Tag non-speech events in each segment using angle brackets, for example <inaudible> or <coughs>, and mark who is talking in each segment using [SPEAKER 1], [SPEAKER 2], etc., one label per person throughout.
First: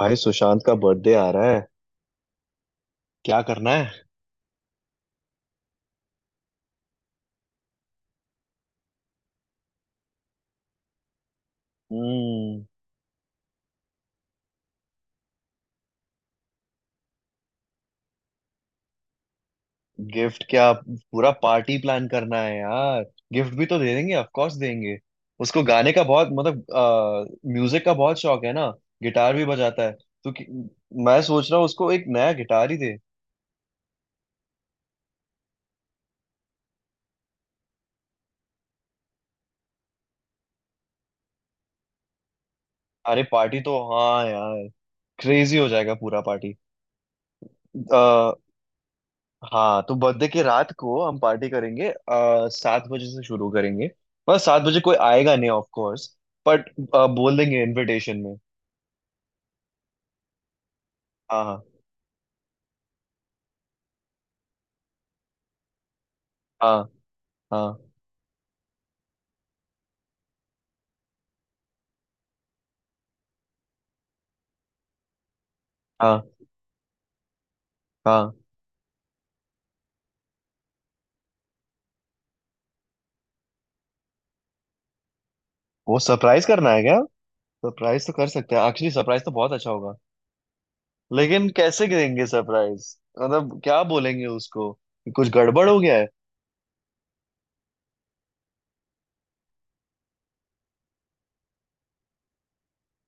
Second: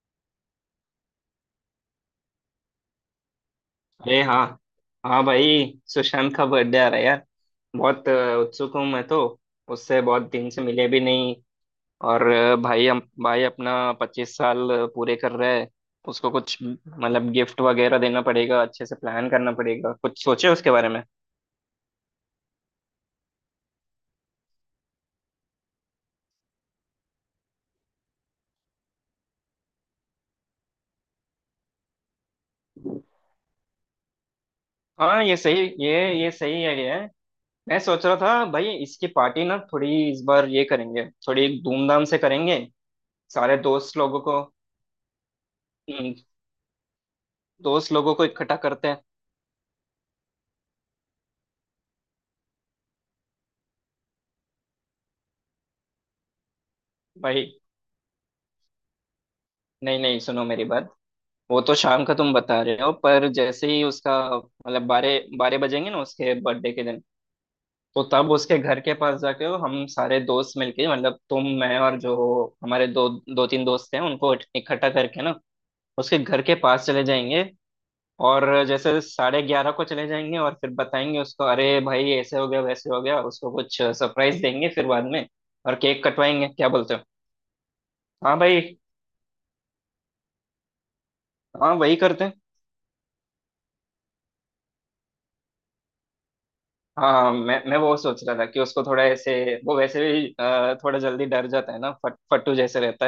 [SPEAKER 1] भाई सुशांत का बर्थडे आ रहा है। क्या करना है।
[SPEAKER 2] अरे हाँ। हाँ भाई, सुशांत का बर्थडे आ रहा है यार। बहुत उत्सुक हूँ मैं तो। उससे बहुत दिन से मिले भी नहीं। और
[SPEAKER 1] हम्म।
[SPEAKER 2] भाई हम भाई अपना 25 साल पूरे कर रहा है। उसको कुछ मतलब गिफ्ट वगैरह देना पड़ेगा, अच्छे से प्लान करना पड़ेगा, कुछ
[SPEAKER 1] गिफ्ट
[SPEAKER 2] सोचे
[SPEAKER 1] क्या
[SPEAKER 2] उसके बारे में।
[SPEAKER 1] पूरा पार्टी प्लान करना है यार। गिफ्ट भी तो दे देंगे ऑफ कोर्स देंगे। उसको गाने का बहुत मतलब म्यूजिक का बहुत शौक है ना। गिटार भी बजाता है। तो कि, मैं सोच रहा हूँ उसको एक नया गिटार ही दे।
[SPEAKER 2] हाँ, ये सही आइडिया है। मैं सोच रहा था भाई, इसकी पार्टी ना थोड़ी इस बार ये करेंगे, थोड़ी धूमधाम से करेंगे।
[SPEAKER 1] अरे
[SPEAKER 2] सारे
[SPEAKER 1] पार्टी तो
[SPEAKER 2] दोस्त लोगों
[SPEAKER 1] हाँ
[SPEAKER 2] को।
[SPEAKER 1] यार। क्रेजी हो जाएगा
[SPEAKER 2] हम्म।
[SPEAKER 1] पूरा पार्टी।
[SPEAKER 2] दोस्त लोगों को इकट्ठा करते हैं।
[SPEAKER 1] हाँ तो बर्थडे की रात को हम पार्टी करेंगे, 7 बजे से शुरू करेंगे मतलब 7 बजे कोई आएगा नहीं ऑफ कोर्स। बट बोल
[SPEAKER 2] भाई,
[SPEAKER 1] देंगे इनविटेशन में।
[SPEAKER 2] नहीं नहीं, सुनो मेरी बात। वो
[SPEAKER 1] हाँ
[SPEAKER 2] तो शाम का तुम बता रहे हो, पर जैसे ही उसका मतलब बारह बारह बजेंगे ना उसके बर्थडे
[SPEAKER 1] हाँ
[SPEAKER 2] के दिन,
[SPEAKER 1] हाँ हाँ
[SPEAKER 2] तो तब उसके घर के पास जाके हो, हम सारे दोस्त मिलके, मतलब तुम, मैं और जो हमारे दो दो तीन दोस्त हैं उनको इकट्ठा करके ना उसके
[SPEAKER 1] हाँ
[SPEAKER 2] घर के पास चले जाएंगे।
[SPEAKER 1] हाँ।
[SPEAKER 2] और जैसे 11:30 को चले जाएंगे और फिर बताएंगे उसको अरे भाई ऐसे हो गया वैसे हो गया, उसको कुछ सरप्राइज देंगे फिर बाद में और
[SPEAKER 1] वो
[SPEAKER 2] केक
[SPEAKER 1] सरप्राइज
[SPEAKER 2] कटवाएंगे, क्या
[SPEAKER 1] करना है
[SPEAKER 2] बोलते
[SPEAKER 1] क्या।
[SPEAKER 2] हो?
[SPEAKER 1] सरप्राइज तो कर
[SPEAKER 2] हाँ
[SPEAKER 1] सकते हैं
[SPEAKER 2] भाई।
[SPEAKER 1] एक्चुअली, सरप्राइज तो बहुत अच्छा होगा। लेकिन
[SPEAKER 2] हाँ,
[SPEAKER 1] कैसे
[SPEAKER 2] वही करते
[SPEAKER 1] करेंगे
[SPEAKER 2] हैं।
[SPEAKER 1] सरप्राइज। मतलब क्या बोलेंगे उसको कि कुछ गड़बड़ हो गया है।
[SPEAKER 2] हाँ, मैं वो सोच रहा था कि उसको थोड़ा ऐसे। वो वैसे भी थोड़ा जल्दी डर जाता है ना, फट फट्टू जैसे रहता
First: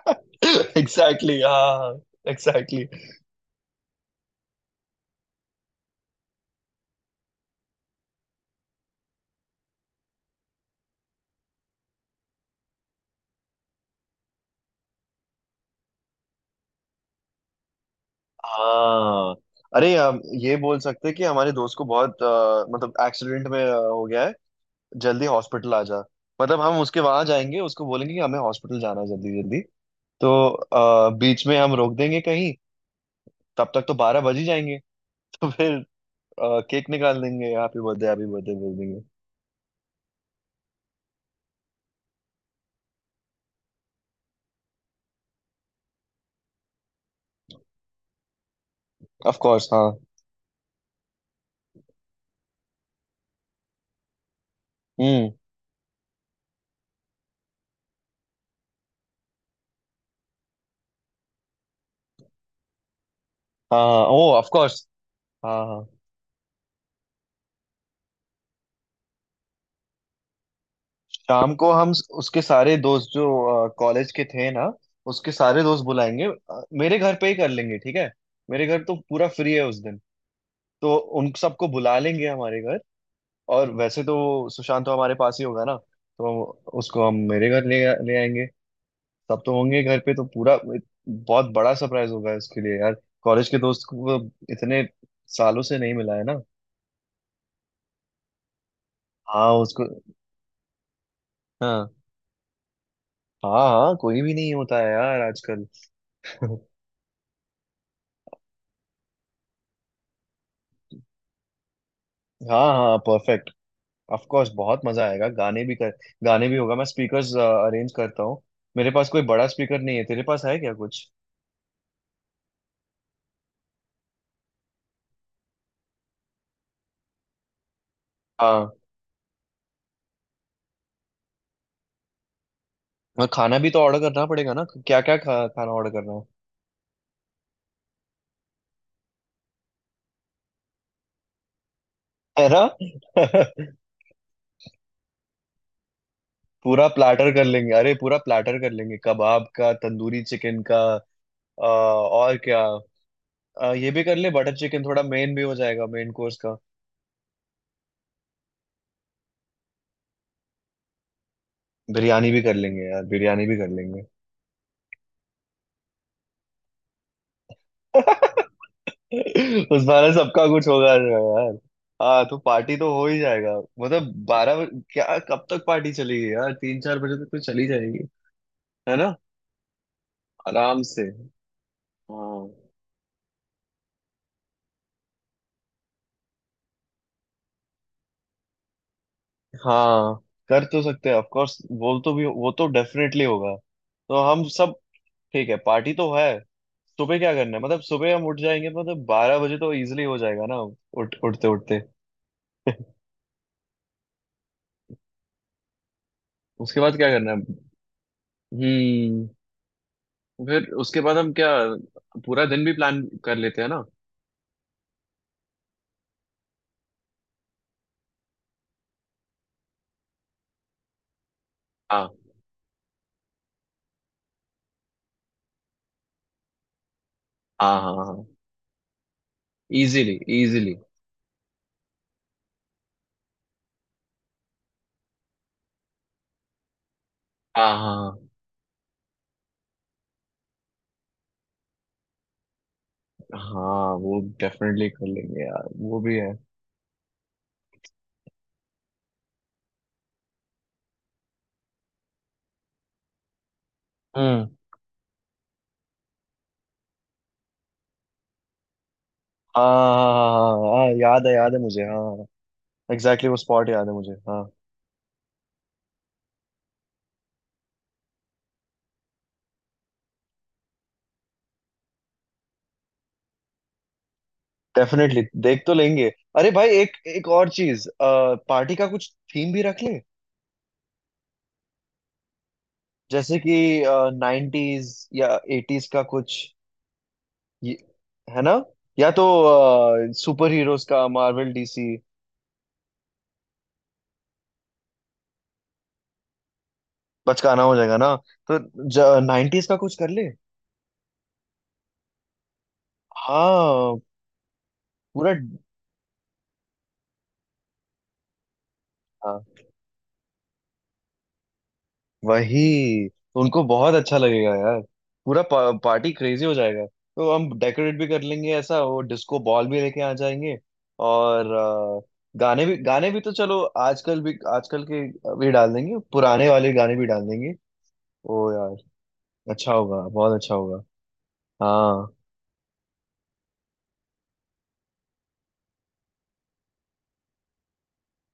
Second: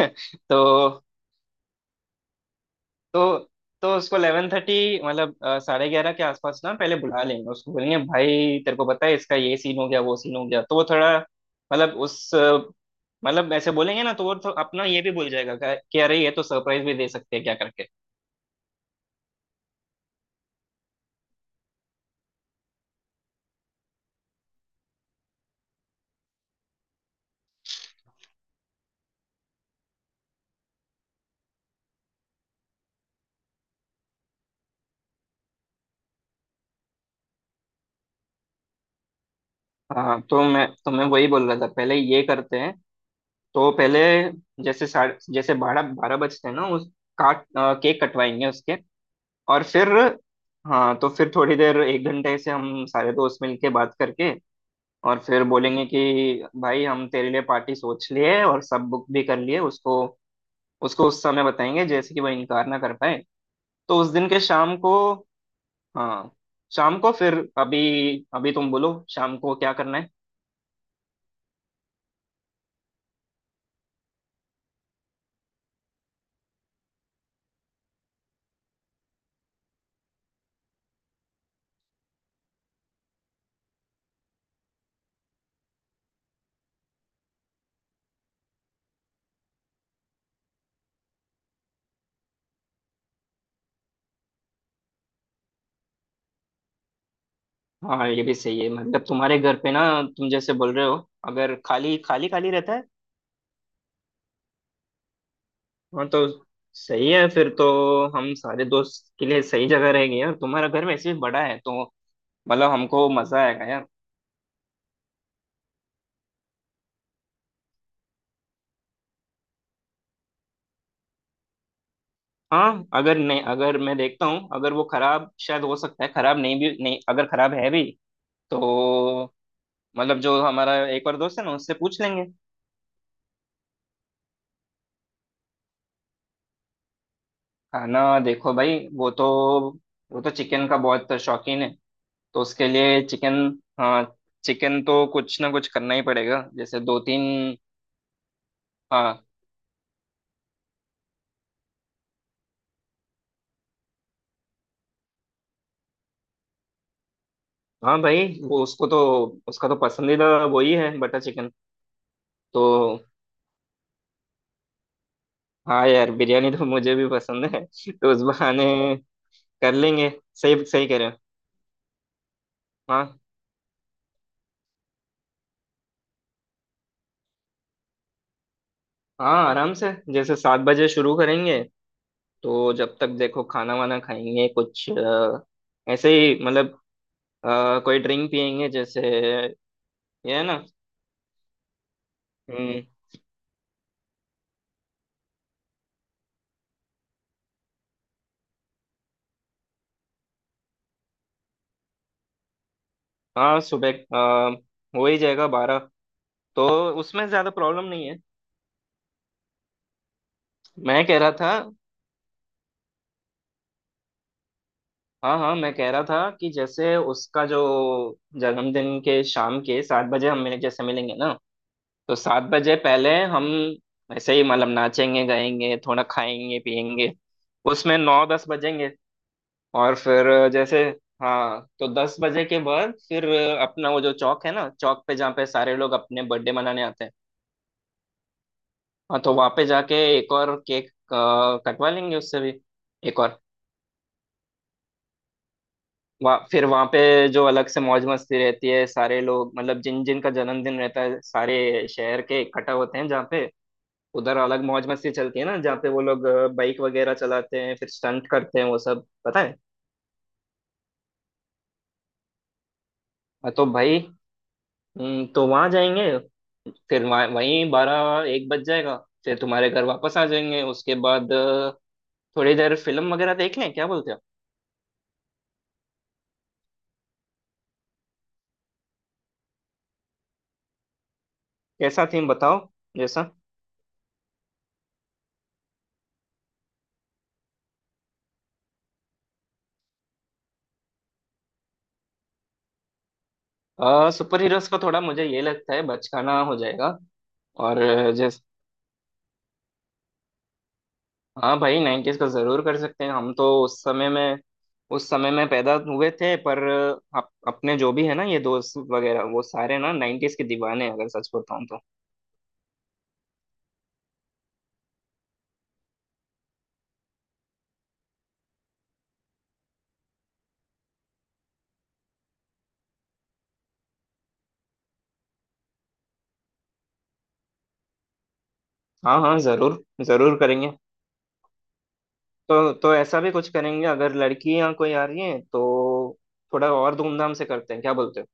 [SPEAKER 2] है।
[SPEAKER 1] <coughs> <laughs>
[SPEAKER 2] <laughs> तो।
[SPEAKER 1] एग्जैक्टली, हाँ। एग्जैक्टली.
[SPEAKER 2] तो उसको 11:30, मतलब 11:30 के आसपास ना पहले बुला लेंगे। उसको बोलेंगे भाई तेरे को पता है इसका ये सीन हो गया वो सीन हो गया, तो वो थोड़ा मतलब मतलब ऐसे बोलेंगे ना तो वो तो अपना ये भी भूल जाएगा कि अरे ये तो सरप्राइज भी दे सकते हैं, क्या करके।
[SPEAKER 1] हाँ। अरे हम ये बोल सकते हैं कि हमारे दोस्त को मतलब एक्सीडेंट में हो गया है। जल्दी हॉस्पिटल आ जा। मतलब हम उसके वहां जाएंगे, उसको बोलेंगे कि हमें हॉस्पिटल जाना है जल्दी जल्दी। तो बीच में हम रोक देंगे कहीं। तब तक तो 12 बज ही जाएंगे। <laughs> तो फिर केक निकाल देंगे, हैप्पी बर्थडे बोल देंगे।
[SPEAKER 2] हाँ, तो मैं वही बोल रहा था, पहले ये करते हैं। तो पहले, जैसे बारह बारह बजते हैं ना उस, केक कटवाएंगे उसके।
[SPEAKER 1] ऑफ
[SPEAKER 2] और
[SPEAKER 1] कोर्स
[SPEAKER 2] फिर।
[SPEAKER 1] हाँ।
[SPEAKER 2] हाँ, तो फिर थोड़ी देर 1 घंटे से हम सारे दोस्त मिलके बात करके और
[SPEAKER 1] हम्म।
[SPEAKER 2] फिर बोलेंगे कि भाई हम तेरे लिए पार्टी सोच लिए और सब बुक भी कर लिए। उसको उसको उस समय बताएंगे जैसे कि वो इनकार ना कर पाए।
[SPEAKER 1] हाँ
[SPEAKER 2] तो
[SPEAKER 1] हाँ
[SPEAKER 2] उस दिन
[SPEAKER 1] ओ
[SPEAKER 2] के
[SPEAKER 1] ऑफ
[SPEAKER 2] शाम
[SPEAKER 1] कोर्स।
[SPEAKER 2] को।
[SPEAKER 1] हाँ हाँ
[SPEAKER 2] हाँ। शाम को फिर अभी, अभी तुम बोलो शाम को क्या करना है।
[SPEAKER 1] शाम को उसके सारे दोस्त जो कॉलेज के थे ना, उसके सारे दोस्त बुलाएंगे, मेरे घर पे ही कर लेंगे ठीक है। मेरे घर तो पूरा फ्री है उस दिन। तो उन सबको बुला लेंगे हमारे घर। और वैसे तो सुशांत तो हमारे पास ही होगा ना। तो उसको हम मेरे घर ले ले आएंगे। सब तो होंगे घर पे तो पूरा बहुत बड़ा सरप्राइज होगा उसके लिए यार। कॉलेज के दोस्त को वो इतने सालों से नहीं मिला है ना।
[SPEAKER 2] हाँ, ये भी सही है, मतलब तुम्हारे
[SPEAKER 1] हाँ
[SPEAKER 2] घर पे ना,
[SPEAKER 1] उसको।
[SPEAKER 2] तुम जैसे बोल रहे हो, अगर
[SPEAKER 1] हाँ
[SPEAKER 2] खाली खाली खाली रहता है।
[SPEAKER 1] हाँ हाँ कोई भी नहीं होता है यार आजकल।
[SPEAKER 2] हाँ, तो
[SPEAKER 1] <laughs>
[SPEAKER 2] सही है फिर तो। हम सारे दोस्त के लिए सही जगह रहेंगे यार, तुम्हारा घर वैसे भी बड़ा है, तो
[SPEAKER 1] हाँ
[SPEAKER 2] मतलब
[SPEAKER 1] हाँ
[SPEAKER 2] हमको मजा
[SPEAKER 1] परफेक्ट।
[SPEAKER 2] आएगा यार।
[SPEAKER 1] ऑफ कोर्स बहुत मजा आएगा गाने भी कर, गाने भी होगा। मैं स्पीकर्स अरेंज करता हूँ। मेरे पास कोई बड़ा स्पीकर नहीं है, तेरे पास है क्या कुछ।
[SPEAKER 2] हाँ, अगर नहीं, अगर मैं देखता हूँ, अगर वो खराब शायद हो सकता है, खराब नहीं, भी नहीं, अगर खराब है भी,
[SPEAKER 1] हाँ।
[SPEAKER 2] तो मतलब जो हमारा एक और दोस्त है ना उससे पूछ लेंगे।
[SPEAKER 1] और खाना भी तो ऑर्डर करना पड़ेगा ना, क्या क्या खाना ऑर्डर करना है।
[SPEAKER 2] खाना देखो भाई, वो तो चिकन का बहुत शौकीन है, तो
[SPEAKER 1] है ना।
[SPEAKER 2] उसके लिए चिकन।
[SPEAKER 1] <laughs>
[SPEAKER 2] हाँ, चिकन तो कुछ ना कुछ करना ही पड़ेगा जैसे
[SPEAKER 1] पूरा
[SPEAKER 2] दो
[SPEAKER 1] प्लाटर कर
[SPEAKER 2] तीन।
[SPEAKER 1] लेंगे, अरे पूरा प्लाटर कर लेंगे
[SPEAKER 2] हाँ।
[SPEAKER 1] कबाब का तंदूरी चिकन का। और क्या। ये भी कर ले बटर चिकन, थोड़ा मेन भी हो जाएगा मेन कोर्स का।
[SPEAKER 2] हाँ भाई, वो उसको तो उसका तो पसंदीदा वही है, बटर चिकन।
[SPEAKER 1] बिरयानी भी कर
[SPEAKER 2] तो
[SPEAKER 1] लेंगे यार, बिरयानी भी कर लेंगे।
[SPEAKER 2] हाँ यार, बिरयानी तो मुझे भी पसंद है, तो उस बहाने
[SPEAKER 1] <laughs>
[SPEAKER 2] कर
[SPEAKER 1] उस
[SPEAKER 2] लेंगे।
[SPEAKER 1] बार सबका
[SPEAKER 2] सही
[SPEAKER 1] कुछ
[SPEAKER 2] सही
[SPEAKER 1] होगा
[SPEAKER 2] कह रहे हो।
[SPEAKER 1] यार। हाँ तो पार्टी तो हो ही
[SPEAKER 2] हाँ
[SPEAKER 1] जाएगा मतलब 12। क्या कब तक पार्टी चलेगी यार, 3-4 बजे तक तो चली जाएगी। है ना।
[SPEAKER 2] हाँ, आराम से जैसे सात
[SPEAKER 1] आराम
[SPEAKER 2] बजे
[SPEAKER 1] से।
[SPEAKER 2] शुरू करेंगे।
[SPEAKER 1] हाँ
[SPEAKER 2] तो जब तक देखो खाना वाना खाएंगे कुछ ऐसे ही, मतलब कोई ड्रिंक पियेंगे जैसे ये।
[SPEAKER 1] हाँ
[SPEAKER 2] है ना।
[SPEAKER 1] कर तो सकते हैं ऑफ कोर्स, वो तो भी वो तो
[SPEAKER 2] हम्म।
[SPEAKER 1] डेफिनेटली होगा। तो हम सब। ठीक है, पार्टी तो है। सुबह क्या करना है, मतलब सुबह हम उठ जाएंगे तो मतलब 12 बजे तो इजीली हो जाएगा ना। उठ उठते उठते। <laughs>
[SPEAKER 2] हाँ, सुबह हो ही जाएगा बारह, तो
[SPEAKER 1] उसके बाद क्या
[SPEAKER 2] उसमें
[SPEAKER 1] करना
[SPEAKER 2] ज्यादा
[SPEAKER 1] है।
[SPEAKER 2] प्रॉब्लम नहीं है।
[SPEAKER 1] हम्म। फिर उसके
[SPEAKER 2] मैं
[SPEAKER 1] बाद
[SPEAKER 2] कह
[SPEAKER 1] हम
[SPEAKER 2] रहा
[SPEAKER 1] क्या
[SPEAKER 2] था।
[SPEAKER 1] पूरा दिन भी प्लान कर लेते हैं ना।
[SPEAKER 2] हाँ हाँ, मैं कह रहा था कि जैसे उसका जो जन्मदिन के शाम के 7 बजे हम मिले, जैसे मिलेंगे ना,
[SPEAKER 1] हाँ
[SPEAKER 2] तो 7 बजे पहले हम ऐसे ही मतलब नाचेंगे गाएंगे थोड़ा खाएंगे पिएंगे,
[SPEAKER 1] हाँ हाँ
[SPEAKER 2] उसमें
[SPEAKER 1] हाँ।
[SPEAKER 2] 9-10 बजेंगे। और
[SPEAKER 1] इजीली
[SPEAKER 2] फिर
[SPEAKER 1] इजीली।
[SPEAKER 2] जैसे। हाँ, तो 10 बजे के बाद फिर अपना वो जो चौक है ना, चौक पे जहाँ पे सारे लोग अपने बर्थडे मनाने आते हैं।
[SPEAKER 1] हाँ हाँ
[SPEAKER 2] हाँ, तो वहाँ पे जाके एक और केक कटवा लेंगे उससे भी, एक
[SPEAKER 1] हाँ
[SPEAKER 2] और।
[SPEAKER 1] हाँ, वो डेफिनेटली कर लेंगे यार वो भी है।
[SPEAKER 2] वहाँ फिर वहाँ पे जो अलग से मौज मस्ती रहती है, सारे लोग मतलब जिन जिन का जन्मदिन रहता है सारे शहर के इकट्ठा होते हैं जहाँ पे, उधर
[SPEAKER 1] हम्म।
[SPEAKER 2] अलग मौज मस्ती चलती है ना जहाँ पे वो लोग बाइक वगैरह चलाते हैं, फिर स्टंट करते हैं, वो सब पता है।
[SPEAKER 1] हाँ हाँ हाँ हाँ हाँ, हाँ, हाँ, हाँ, याद है मुझे हाँ हाँ। एग्जैक्टली वो
[SPEAKER 2] हाँ, तो
[SPEAKER 1] स्पॉट याद है
[SPEAKER 2] भाई।
[SPEAKER 1] मुझे हाँ।
[SPEAKER 2] तो वहाँ जाएंगे, फिर वहाँ वहीं 12-1 बज जाएगा, फिर तुम्हारे घर वापस आ जाएंगे। उसके बाद थोड़ी देर फिल्म वगैरह देख लें, क्या बोलते हो?
[SPEAKER 1] डेफिनेटली। देख तो लेंगे। अरे भाई एक एक और चीज, पार्टी का कुछ थीम भी रख ले।
[SPEAKER 2] कैसा थीम बताओ, जैसा।
[SPEAKER 1] जैसे कि 90s या 80s का कुछ ये- है ना। या तो सुपर हीरोज का, मार्वल डीसी।
[SPEAKER 2] सुपर हीरोज का थोड़ा मुझे ये लगता है बचकाना हो जाएगा।
[SPEAKER 1] बचकाना हो
[SPEAKER 2] और
[SPEAKER 1] जाएगा ना।
[SPEAKER 2] जैस
[SPEAKER 1] तो 90s का कुछ कर ले।
[SPEAKER 2] हाँ भाई, नाइन्टीज का जरूर कर सकते हैं हम तो।
[SPEAKER 1] हाँ
[SPEAKER 2] उस
[SPEAKER 1] पूरा।
[SPEAKER 2] समय में पैदा हुए थे, पर अपने जो भी है ना ये दोस्त वगैरह वो
[SPEAKER 1] हाँ।
[SPEAKER 2] सारे ना नाइन्टीज के दीवाने हैं, अगर सच बताऊं तो।
[SPEAKER 1] वही तो उनको बहुत अच्छा लगेगा यार। पूरा पार्टी क्रेजी हो जाएगा। तो हम डेकोरेट भी कर लेंगे, ऐसा वो डिस्को बॉल भी लेके आ जाएंगे। और गाने भी तो चलो आजकल भी, आजकल के भी डाल देंगे, पुराने वाले गाने भी डाल देंगे। ओ यार,
[SPEAKER 2] हाँ हाँ,
[SPEAKER 1] अच्छा
[SPEAKER 2] जरूर
[SPEAKER 1] होगा बहुत
[SPEAKER 2] जरूर
[SPEAKER 1] अच्छा
[SPEAKER 2] करेंगे।
[SPEAKER 1] होगा। हाँ।
[SPEAKER 2] तो ऐसा भी कुछ करेंगे, अगर लड़कियां कोई आ रही हैं तो थोड़ा और धूमधाम से करते हैं, क्या बोलते हो?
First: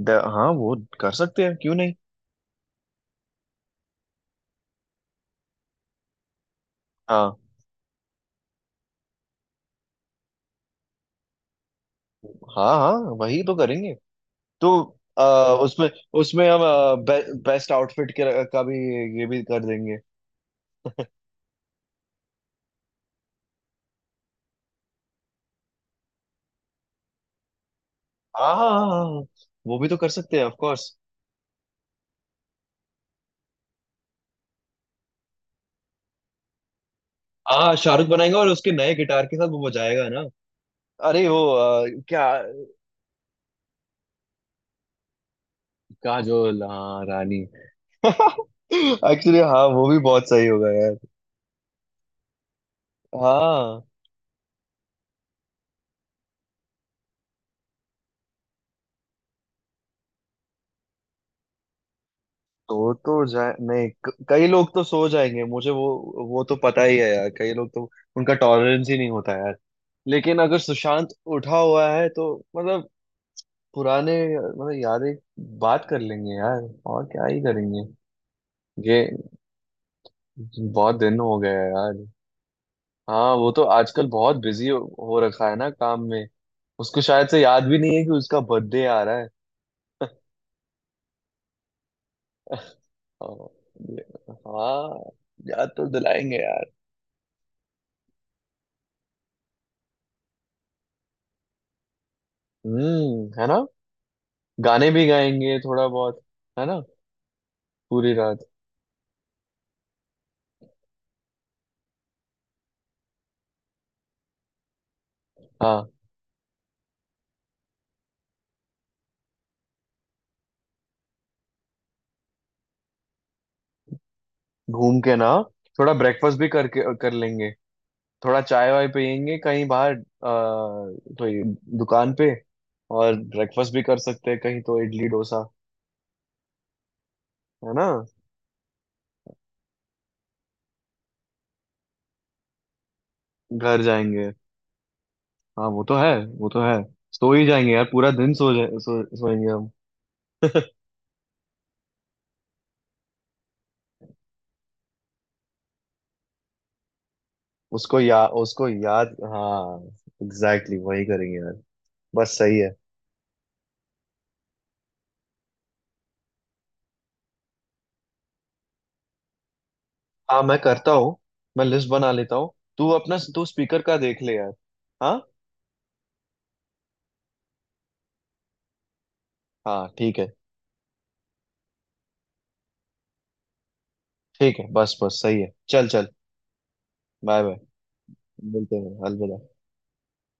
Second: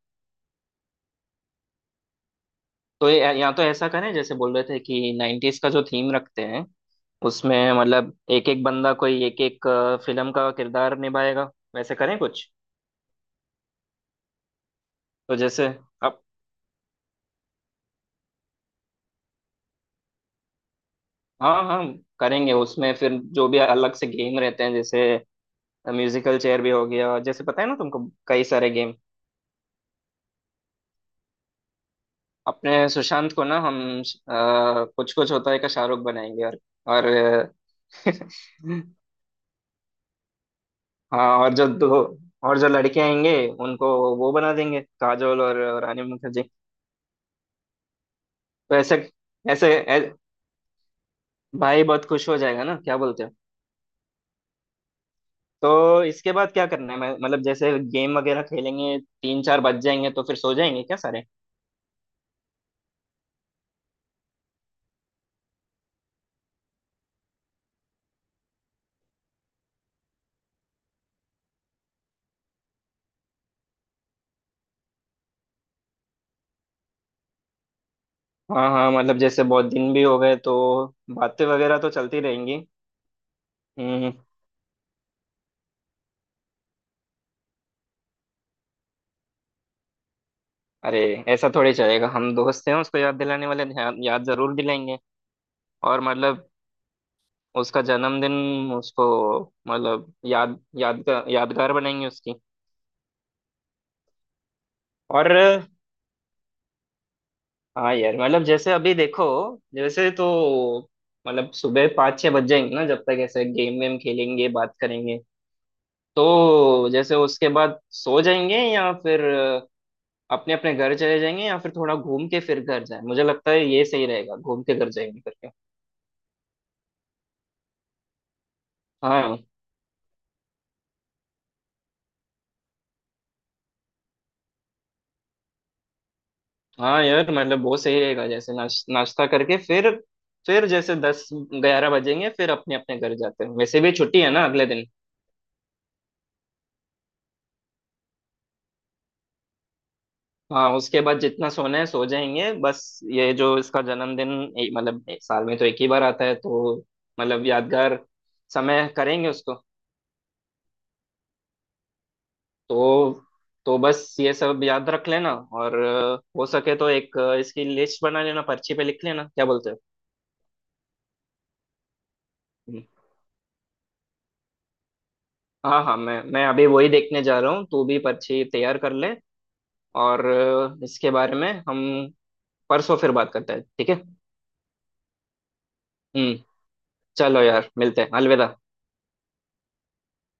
[SPEAKER 1] हाँ वो कर सकते हैं क्यों नहीं।
[SPEAKER 2] तो या तो ऐसा करें जैसे बोल रहे थे कि नाइन्टीज का जो थीम रखते हैं
[SPEAKER 1] हाँ
[SPEAKER 2] उसमें मतलब एक एक बंदा कोई एक एक फिल्म का किरदार निभाएगा, वैसे करें कुछ।
[SPEAKER 1] हाँ हाँ वही तो करेंगे। तो अ,
[SPEAKER 2] तो जैसे
[SPEAKER 1] उसमें,
[SPEAKER 2] अब।
[SPEAKER 1] उसमें हम बेस्ट आउटफिट के का भी ये भी कर देंगे।
[SPEAKER 2] हाँ हाँ, करेंगे उसमें फिर जो भी अलग से गेम रहते हैं जैसे म्यूजिकल चेयर भी हो गया, जैसे पता है ना तुमको, कई सारे गेम।
[SPEAKER 1] आ वो भी तो कर सकते हैं ऑफ कोर्स।
[SPEAKER 2] अपने सुशांत को ना हम कुछ कुछ होता है का शाहरुख बनाएंगे और
[SPEAKER 1] आ, शाहरुख बनाएगा और उसके
[SPEAKER 2] <laughs>
[SPEAKER 1] नए गिटार के साथ वो बजाएगा ना। अरे
[SPEAKER 2] हाँ,
[SPEAKER 1] वो
[SPEAKER 2] और जो दो
[SPEAKER 1] क्या।
[SPEAKER 2] और जो लड़के आएंगे उनको वो बना देंगे काजोल और रानी मुखर्जी।
[SPEAKER 1] काजोल हाँ रानी <laughs>
[SPEAKER 2] तो ऐसे
[SPEAKER 1] एक्चुअली हाँ
[SPEAKER 2] ऐसे
[SPEAKER 1] वो भी
[SPEAKER 2] ऐ-
[SPEAKER 1] बहुत सही होगा यार।
[SPEAKER 2] भाई बहुत खुश हो जाएगा ना, क्या बोलते हो?
[SPEAKER 1] हाँ।
[SPEAKER 2] तो इसके बाद क्या करना है, मतलब जैसे गेम वगैरह खेलेंगे 3-4 बज जाएंगे, तो फिर सो जाएंगे क्या सारे?
[SPEAKER 1] तो जाए नहीं कई लोग तो सो जाएंगे मुझे वो तो पता ही है यार, कई लोग तो उनका टॉलरेंस ही नहीं होता यार। लेकिन अगर सुशांत उठा हुआ है तो मतलब पुराने मतलब यादें बात कर लेंगे यार। और क्या ही करेंगे
[SPEAKER 2] हाँ हाँ,
[SPEAKER 1] ये।
[SPEAKER 2] मतलब जैसे बहुत दिन भी हो गए, तो
[SPEAKER 1] जी, बहुत दिन हो
[SPEAKER 2] बातें
[SPEAKER 1] गया
[SPEAKER 2] वगैरह तो
[SPEAKER 1] यार।
[SPEAKER 2] चलती रहेंगी।
[SPEAKER 1] हाँ वो तो आजकल
[SPEAKER 2] हम्म।
[SPEAKER 1] बहुत बिजी हो रखा है ना काम में। उसको शायद से याद भी नहीं है कि उसका बर्थडे आ रहा है।
[SPEAKER 2] अरे, ऐसा थोड़ी चलेगा, हम दोस्त हैं उसको याद
[SPEAKER 1] हाँ
[SPEAKER 2] दिलाने वाले, याद जरूर दिलाएंगे।
[SPEAKER 1] हाँ, याद तो
[SPEAKER 2] और
[SPEAKER 1] दिलाएंगे
[SPEAKER 2] मतलब
[SPEAKER 1] यार।
[SPEAKER 2] उसका जन्मदिन उसको मतलब याद याद यादगार बनाएंगे उसकी।
[SPEAKER 1] है ना। गाने भी
[SPEAKER 2] और
[SPEAKER 1] गाएंगे थोड़ा बहुत। है ना।
[SPEAKER 2] हाँ
[SPEAKER 1] पूरी
[SPEAKER 2] यार, मतलब
[SPEAKER 1] रात।
[SPEAKER 2] जैसे अभी देखो जैसे तो, मतलब सुबह 5-6 बज जाएंगे ना जब तक ऐसे गेम वेम खेलेंगे, बात करेंगे,
[SPEAKER 1] हाँ।
[SPEAKER 2] तो जैसे उसके बाद सो जाएंगे या फिर अपने अपने घर चले जाएंगे, या फिर थोड़ा घूम के फिर घर जाए, मुझे लगता है ये सही रहेगा, घूम के घर
[SPEAKER 1] घूम के
[SPEAKER 2] जाएंगे
[SPEAKER 1] ना,
[SPEAKER 2] करके।
[SPEAKER 1] थोड़ा ब्रेकफास्ट भी करके कर लेंगे। थोड़ा चाय वाय पियेंगे
[SPEAKER 2] हाँ
[SPEAKER 1] कहीं बाहर, कोई दुकान पे। और ब्रेकफास्ट भी कर सकते हैं कहीं तो, इडली डोसा।
[SPEAKER 2] हाँ यार, मतलब
[SPEAKER 1] है
[SPEAKER 2] बहुत
[SPEAKER 1] ना।
[SPEAKER 2] सही रहेगा जैसे नाश्ता करके फिर जैसे 10-11 बजेंगे फिर अपने अपने घर जाते हैं, वैसे
[SPEAKER 1] घर
[SPEAKER 2] भी छुट्टी है
[SPEAKER 1] जाएंगे।
[SPEAKER 2] ना अगले दिन।
[SPEAKER 1] हाँ वो तो है वो तो है। सो ही जाएंगे यार, पूरा दिन सो जाए सोएंगे हम।
[SPEAKER 2] हाँ, उसके बाद जितना सोना है सो जाएंगे, बस ये जो इसका जन्मदिन, मतलब साल में तो एक ही बार आता है, तो मतलब यादगार
[SPEAKER 1] उसको या उसको
[SPEAKER 2] समय
[SPEAKER 1] याद।
[SPEAKER 2] करेंगे उसको।
[SPEAKER 1] हाँ एग्जैक्टली, वही करेंगे यार। बस सही है।
[SPEAKER 2] तो तो बस ये सब याद रख लेना और हो सके तो एक इसकी लिस्ट बना लेना, पर्ची पे लिख लेना, क्या बोलते हो?
[SPEAKER 1] हाँ मैं करता हूँ, मैं लिस्ट बना लेता हूँ।
[SPEAKER 2] हम्म।
[SPEAKER 1] तू अपना तू स्पीकर का देख ले यार। हाँ
[SPEAKER 2] हाँ हाँ, मैं अभी वही देखने जा रहा हूँ, तू भी पर्ची तैयार कर ले,
[SPEAKER 1] हाँ ठीक
[SPEAKER 2] और
[SPEAKER 1] है।
[SPEAKER 2] इसके बारे में हम परसों फिर बात करते हैं, ठीक है।
[SPEAKER 1] ठीक है बस बस सही है चल चल।
[SPEAKER 2] हम्म। चलो
[SPEAKER 1] बाय बाय।
[SPEAKER 2] यार, मिलते हैं, अलविदा।
[SPEAKER 1] मिलते हैं अलविदा।